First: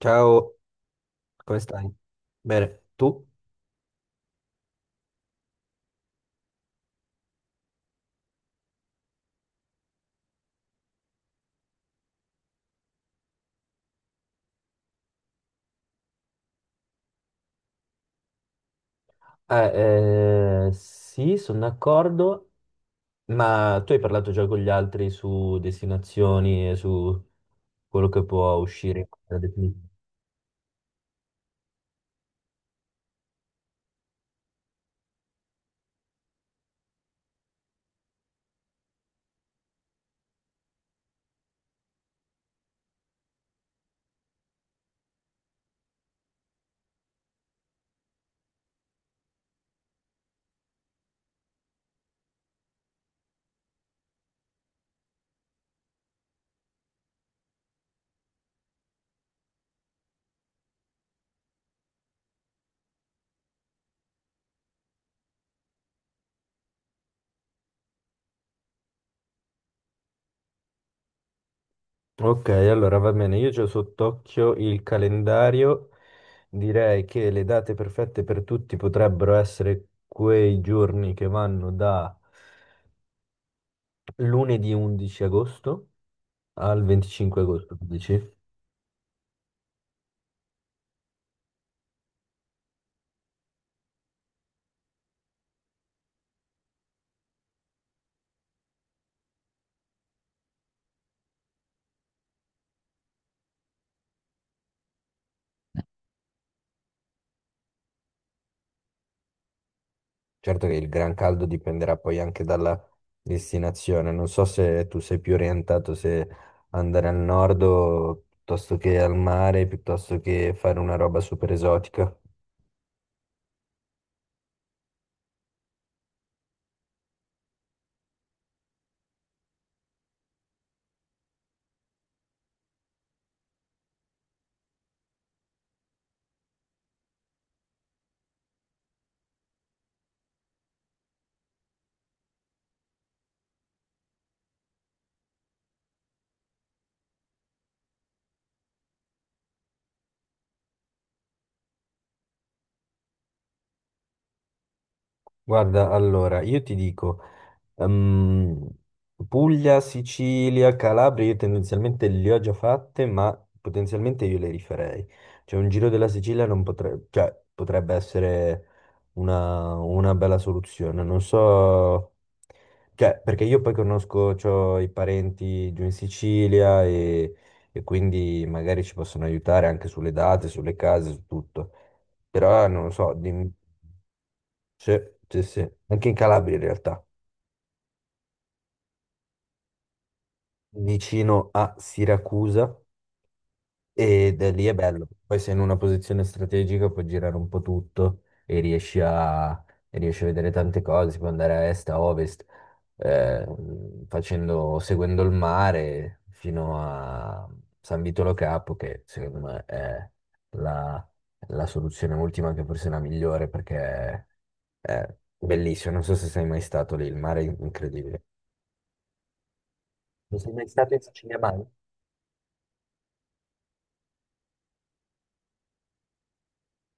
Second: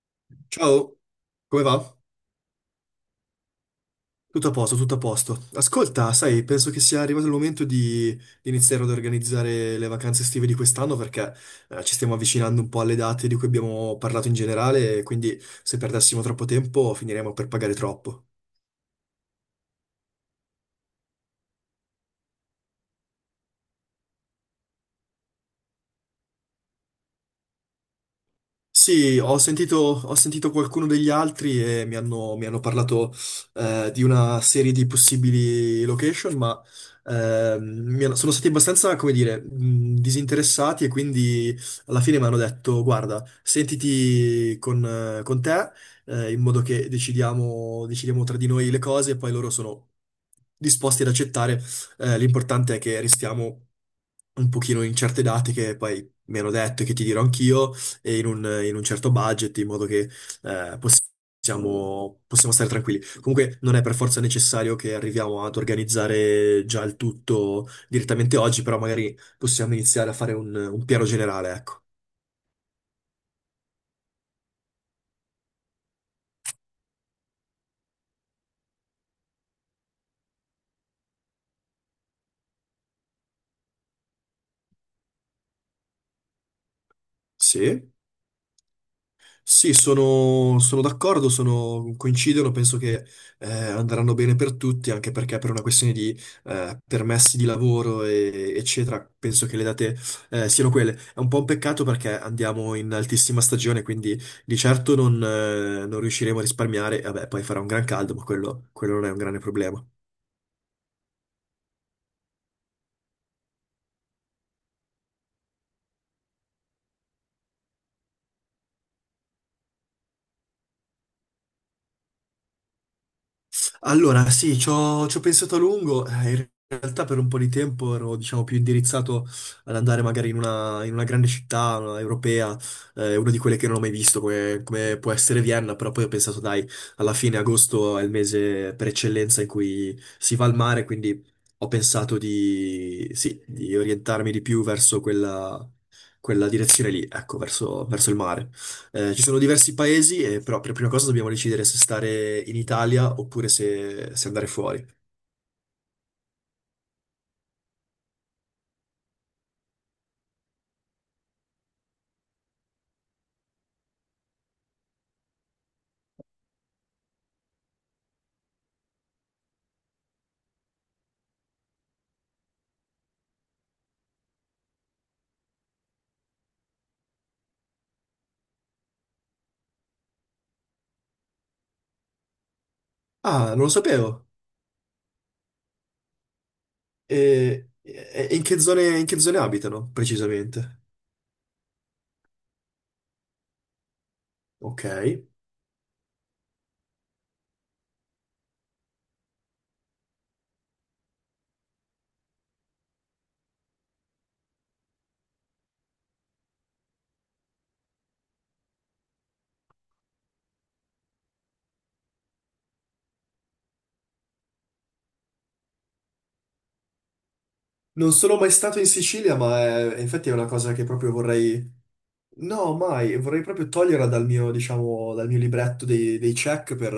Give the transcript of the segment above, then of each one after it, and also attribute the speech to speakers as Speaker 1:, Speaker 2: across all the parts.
Speaker 1: Ciao,
Speaker 2: Ciao,
Speaker 1: come
Speaker 2: come
Speaker 1: stai?
Speaker 2: va?
Speaker 1: Bene, tu?
Speaker 2: Tutto a posto, tutto a posto. Ascolta, sai, penso che sia arrivato il momento di iniziare ad organizzare le vacanze estive di quest'anno perché ci stiamo avvicinando un po' alle date di cui abbiamo parlato in generale, quindi se perdessimo troppo tempo finiremo per pagare troppo.
Speaker 1: Sì, sono d'accordo, ma tu hai parlato già con gli altri su destinazioni e su quello che può uscire
Speaker 2: Sì, ho
Speaker 1: da definire.
Speaker 2: sentito, ho sentito qualcuno degli altri e mi hanno parlato di una serie di possibili location, ma sono stati abbastanza, come dire, disinteressati e quindi alla fine mi hanno detto, guarda, sentiti con te in modo che decidiamo tra di noi le cose e poi loro sono disposti ad accettare. L'importante è che restiamo un pochino in certe date che poi mi hanno detto e che ti dirò anch'io e in un certo budget, in modo che possiamo stare tranquilli. Comunque non è per forza necessario che arriviamo ad organizzare già il tutto direttamente oggi, però magari possiamo iniziare a fare un piano generale, ecco.
Speaker 1: Ok, allora va bene, io ho sott'occhio il calendario, direi che le date perfette per tutti potrebbero essere quei giorni che vanno da lunedì 11 agosto al 25 agosto,
Speaker 2: Sì.
Speaker 1: dici?
Speaker 2: Sì, sono d'accordo, sono- coincidono, penso che andranno bene per tutti, anche perché per una questione di permessi di lavoro, e- eccetera, penso che le date siano quelle. È un po' un peccato perché andiamo in altissima stagione, quindi di certo non riusciremo a risparmiare. Vabbè, poi farà un gran caldo, ma quello non è un grande problema.
Speaker 1: Certo che il gran caldo dipenderà poi anche dalla destinazione. Non so se tu sei più orientato se andare al nord o piuttosto che al mare, piuttosto che fare una roba super esotica.
Speaker 2: Allora, sì, ci ho pensato a lungo. In realtà per un po' di tempo ero, diciamo, più indirizzato ad andare magari in una grande città una europea, una di quelle che non ho mai visto, come può essere Vienna, però poi ho pensato, dai, alla fine agosto è il mese per eccellenza in cui si va al mare, quindi ho pensato di orientarmi di più verso quella direzione lì, ecco, verso il mare. Ci sono diversi paesi, e però per prima cosa dobbiamo decidere se stare in Italia oppure se andare fuori.
Speaker 1: Guarda, allora, io ti dico. Ehm, Puglia, Sicilia, Calabria, io tendenzialmente le ho già fatte, ma potenzialmente io le rifarei. Cioè un giro della Sicilia non potrebbe, cioè, potrebbe essere una bella soluzione. Non so, cioè, perché io poi conosco, c'ho i parenti giù in Sicilia e quindi magari ci possono aiutare anche sulle date, sulle case, su tutto. Però non lo so, dimmi-
Speaker 2: Ah, non lo sapevo.
Speaker 1: sì, sì, sì, anche in Calabria in realtà.
Speaker 2: E in che zone abitano, precisamente?
Speaker 1: Vicino a Siracusa ed è lì è
Speaker 2: Ok.
Speaker 1: bello. Poi sei in una posizione strategica, puoi girare un po' tutto e e riesci a vedere tante cose, si può andare a est, a ovest, eh, facendo, seguendo il mare fino a San Vitolo Capo, che secondo me è la, la soluzione ultima, che forse è la migliore perché è bellissimo. Non so se sei mai stato lì, il mare è
Speaker 2: Non
Speaker 1: incredibile.
Speaker 2: sono mai stato in Sicilia, ma è- infatti è
Speaker 1: Non
Speaker 2: una
Speaker 1: sei mai
Speaker 2: cosa che
Speaker 1: stato in
Speaker 2: proprio
Speaker 1: Sicilia, Banca?
Speaker 2: vorrei. No, mai, vorrei proprio toglierla dal mio, diciamo, dal mio libretto dei check per,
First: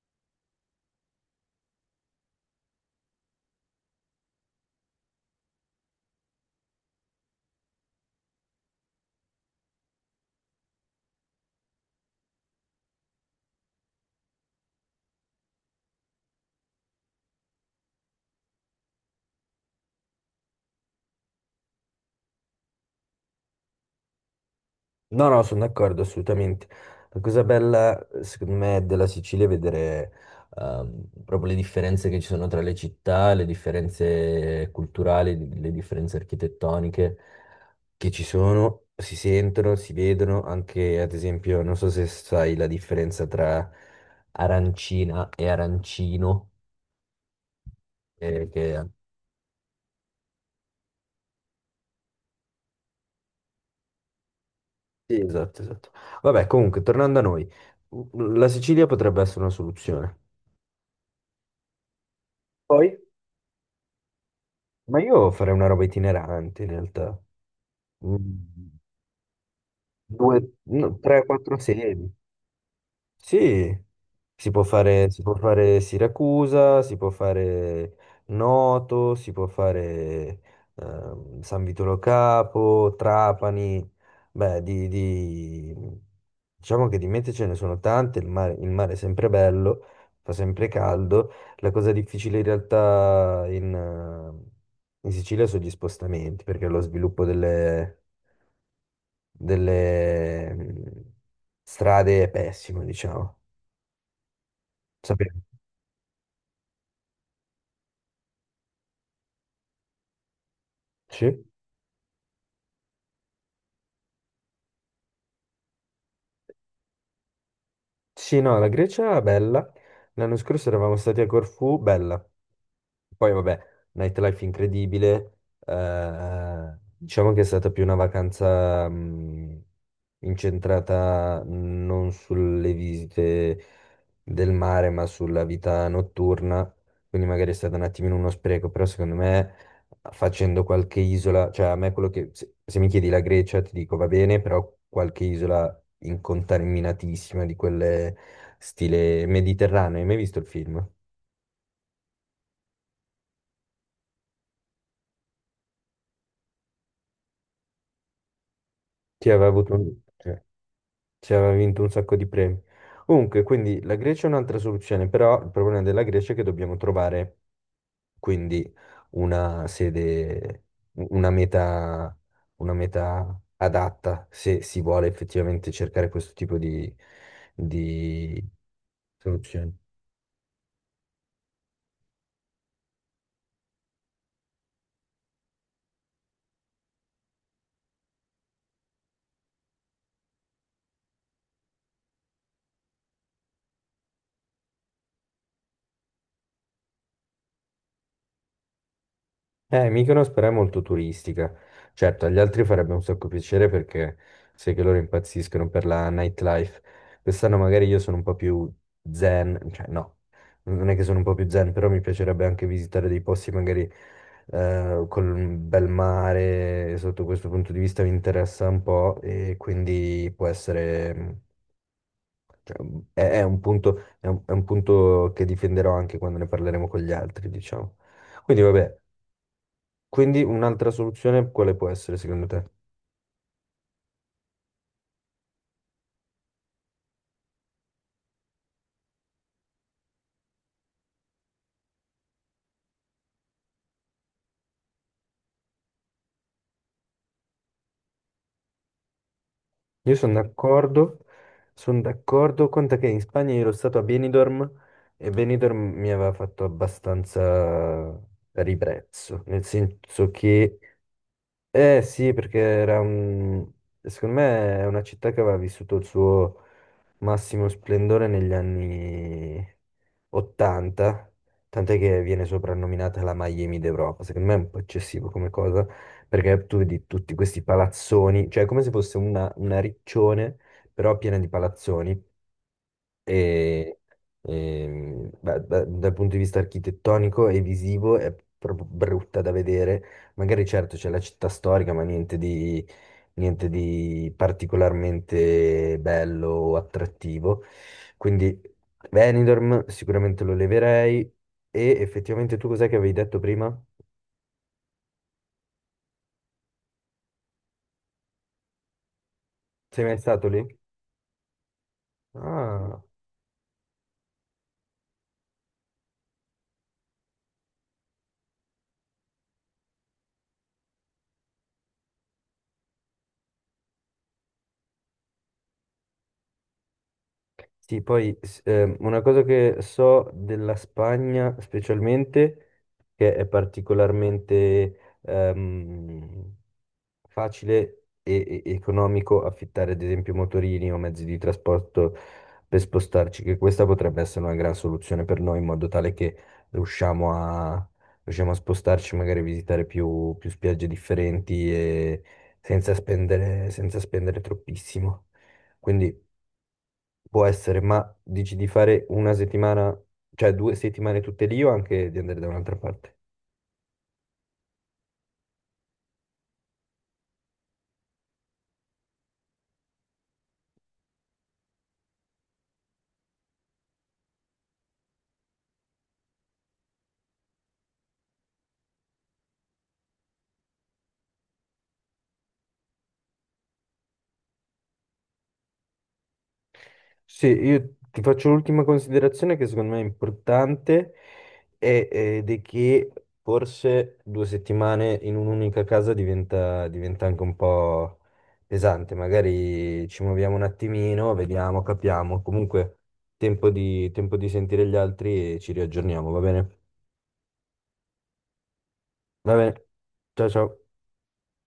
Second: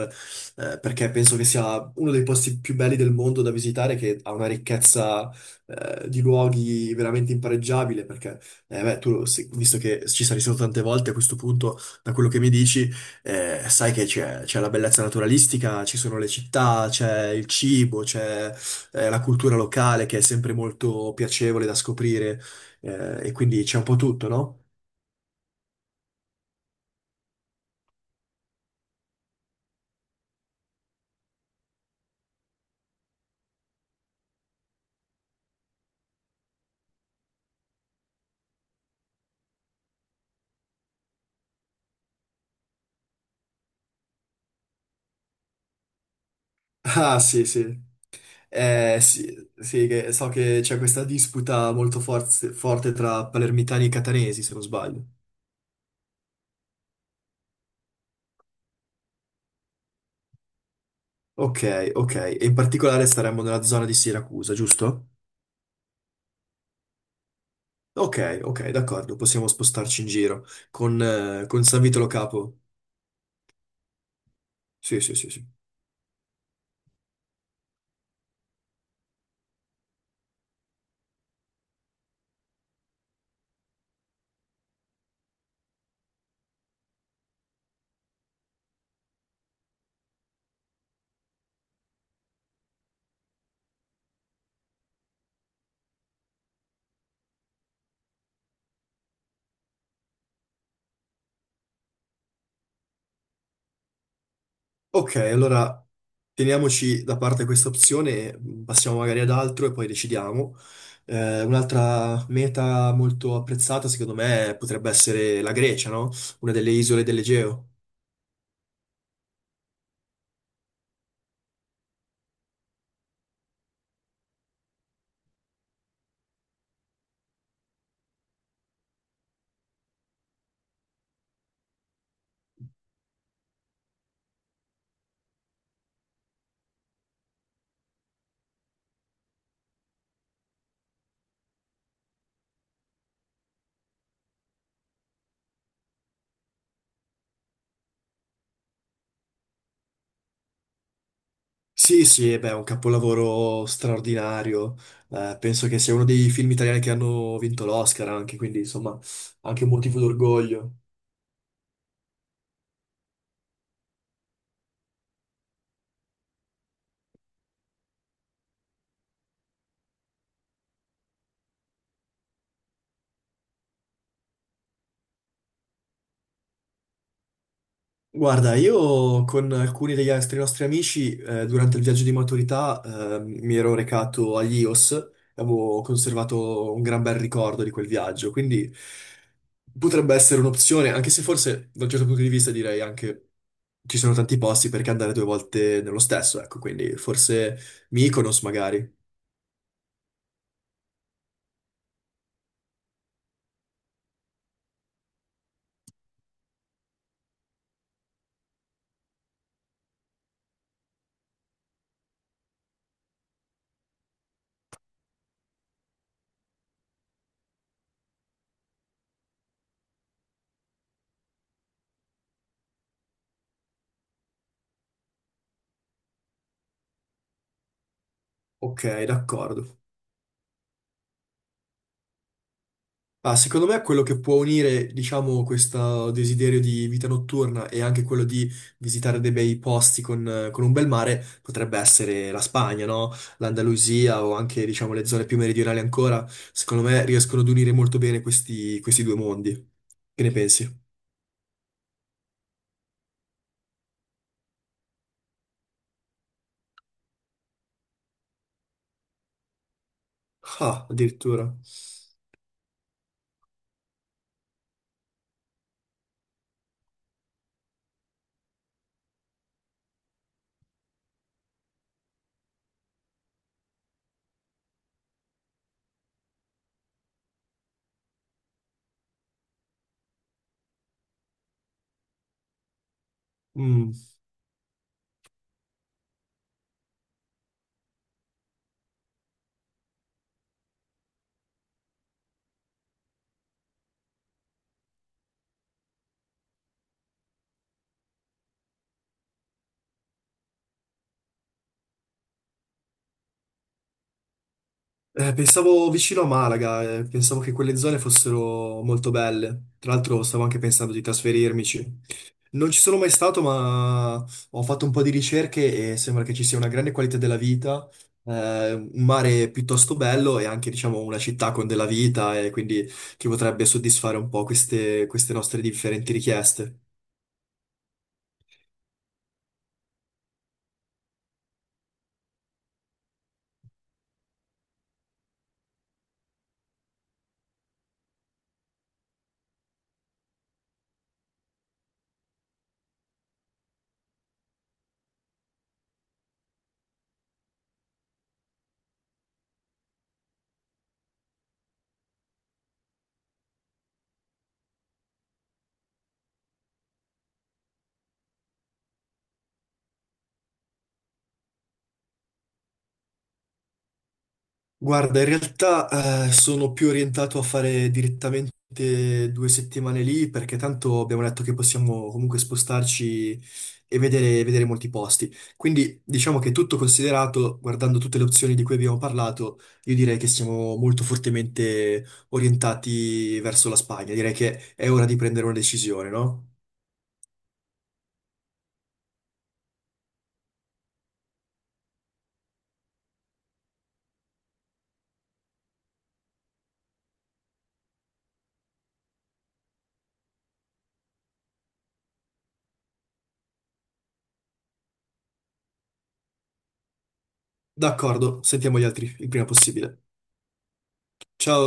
Speaker 2: perché penso che sia uno dei posti più belli del mondo da visitare, che ha una ricchezza, di luoghi veramente impareggiabile, perché, beh, tu, lo- sì, visto che ci sei stato tante volte a questo punto, da quello che mi dici, sai che c'è la bellezza naturalistica, ci sono le città, c'è il cibo, c'è, la cultura locale che è sempre molto piacevole da scoprire, e quindi c'è un po' tutto, no?
Speaker 1: No, no, sono d'accordo assolutamente. La cosa bella, secondo me, della Sicilia è vedere proprio le differenze che ci sono tra le città, le differenze culturali, le differenze architettoniche che ci sono, si sentono, si vedono. Anche, ad esempio, non so se sai la differenza tra arancina e arancino.
Speaker 2: Ah, sì, sì.
Speaker 1: Eh, che...
Speaker 2: Sì, sì, che- so che c'è questa disputa molto forz- forte tra palermitani e catanesi, se non sbaglio.
Speaker 1: Sì, esatto, esatto. Vabbè, comunque, tornando a noi, la Sicilia potrebbe essere una soluzione.
Speaker 2: Ok, ok. E in
Speaker 1: Poi?
Speaker 2: particolare staremmo nella zona di Siracusa,
Speaker 1: Ma
Speaker 2: giusto?
Speaker 1: io farei una roba itinerante in realtà.
Speaker 2: Ok,
Speaker 1: Mm,
Speaker 2: ok, d'accordo, possiamo spostarci in
Speaker 1: due,
Speaker 2: giro.
Speaker 1: no, tre, quattro
Speaker 2: Con San Vito Lo
Speaker 1: sedi.
Speaker 2: Capo.
Speaker 1: Sì,
Speaker 2: Sì, sì,
Speaker 1: si
Speaker 2: sì,
Speaker 1: può
Speaker 2: sì.
Speaker 1: fare Siracusa, si può fare Noto, si può fare San Vitolo Capo, Trapani, beh, diciamo che di mete ce ne sono tante, il mare è sempre bello, fa sempre caldo, la cosa difficile in realtà in Sicilia sono gli spostamenti, perché lo sviluppo delle, delle strade è pessimo, diciamo.
Speaker 2: Ok,
Speaker 1: Sapete.
Speaker 2: allora teniamoci da parte questa opzione, passiamo magari ad altro e poi decidiamo.
Speaker 1: Sì,
Speaker 2: Un'altra meta molto apprezzata, secondo me, potrebbe essere la Grecia, no? Una delle isole dell'Egeo.
Speaker 1: sì, no, la Grecia è bella. L'anno scorso eravamo stati a Corfù, bella. Poi vabbè, nightlife incredibile, diciamo che è stata più una vacanza incentrata non sulle visite del mare, ma sulla vita notturna, quindi magari è stato un attimino uno spreco, però secondo me facendo qualche isola, cioè a me quello che, se mi chiedi la Grecia ti dico va bene, però qualche isola incontaminatissima di quelle stile mediterraneo, hai mai visto il film?
Speaker 2: Sì, sì, e beh, è un capolavoro straordinario. Penso che sia uno dei film italiani che hanno vinto l'Oscar anche, quindi insomma,
Speaker 1: Ti aveva
Speaker 2: anche un
Speaker 1: avuto un...
Speaker 2: motivo
Speaker 1: sì.
Speaker 2: d'orgoglio.
Speaker 1: Cioè, aveva vinto un sacco di premi. Comunque, quindi la Grecia è un'altra soluzione, però il problema della Grecia è che dobbiamo trovare quindi una sede, una meta, una meta adatta se si vuole effettivamente cercare questo tipo di
Speaker 2: Guarda, io con
Speaker 1: soluzioni.
Speaker 2: alcuni degli altri nostri amici durante il viaggio di maturità mi ero recato agli Ios, avevo conservato un gran bel ricordo di quel viaggio, quindi potrebbe essere un'opzione, anche se forse da un certo punto di vista direi anche ci sono tanti posti perché andare 2 volte nello stesso, ecco, quindi forse Mykonos magari.
Speaker 1: Mykonos però è molto turistica. Certo, agli altri farebbe un sacco piacere perché sai che loro impazziscono per la nightlife. Quest'anno magari io sono un po' più zen, cioè no, non è che sono un po' più zen, però mi piacerebbe anche visitare dei posti magari con un bel mare, e sotto questo punto di vista mi interessa un po' e quindi può essere, mm, cioè, è un punto, è un punto che difenderò anche quando ne parleremo con gli altri, diciamo. Quindi vabbè.
Speaker 2: Ok, d'accordo.
Speaker 1: Quindi un'altra soluzione quale può essere secondo te?
Speaker 2: Ah, secondo me quello che può unire, diciamo, questo desiderio di vita notturna e anche quello di visitare dei bei posti con un bel mare potrebbe essere la Spagna, no? L'Andalusia o anche, diciamo, le zone più meridionali ancora. Secondo me riescono ad unire molto bene questi, questi due mondi.
Speaker 1: Io
Speaker 2: Che ne pensi?
Speaker 1: sono d'accordo, conta che in Spagna io ero stato a Benidorm e Benidorm mi aveva fatto abbastanza ribrezzo, nel senso che
Speaker 2: Ah, addirittura.
Speaker 1: eh sì, perché era un... secondo me è una città che aveva vissuto il suo massimo splendore negli anni 80, tant'è che viene soprannominata la Miami d'Europa. Secondo me è un po' eccessivo come cosa, perché tu vedi tutti questi palazzoni, cioè è come se fosse una riccione, però piena di palazzoni
Speaker 2: Mm.
Speaker 1: e, e, beh, dal punto di vista architettonico e visivo è proprio brutta da vedere. Magari certo c'è la città storica, ma niente di particolarmente bello o attrattivo. Quindi Benidorm sicuramente lo leverei. E effettivamente tu cos'è che avevi detto prima?
Speaker 2: Pensavo vicino a Malaga, pensavo che quelle zone fossero molto belle. Tra
Speaker 1: Sei mai
Speaker 2: l'altro stavo
Speaker 1: stato
Speaker 2: anche
Speaker 1: lì?
Speaker 2: pensando di trasferirmici. Non ci sono
Speaker 1: Ah.
Speaker 2: mai stato, ma ho fatto un po' di ricerche e sembra che ci sia una grande qualità della vita, un mare piuttosto bello e anche, diciamo, una città con della vita e quindi che potrebbe soddisfare un po' queste, queste nostre differenti richieste.
Speaker 1: Sì, una cosa che so della Spagna specialmente, che è particolarmente facile e economico affittare ad esempio motorini o mezzi di trasporto per spostarci, che questa potrebbe essere una gran soluzione per noi in modo tale che riusciamo a, riusciamo a spostarci, magari visitare più spiagge differenti e senza spendere troppissimo. Quindi può essere, ma dici di fare una settimana, cioè due settimane tutte lì o anche di andare da un'altra parte?
Speaker 2: Guarda, in realtà sono più orientato a fare direttamente 2 settimane lì perché tanto abbiamo detto che possiamo comunque spostarci e vedere molti posti. Quindi diciamo che tutto considerato, guardando tutte le opzioni di cui abbiamo parlato, io direi che siamo molto fortemente orientati verso la Spagna. Direi che è ora di prendere una decisione, no?
Speaker 1: Sì, io ti faccio l'ultima considerazione che secondo me è importante è- ed è che forse due settimane in un'unica casa diventa anche un po' pesante. Magari ci muoviamo un attimino, vediamo, capiamo. Comunque tempo di sentire gli altri e ci riaggiorniamo, va bene?
Speaker 2: D'accordo, sentiamo gli altri il prima
Speaker 1: Va bene,
Speaker 2: possibile.
Speaker 1: ciao ciao.
Speaker 2: Ciao!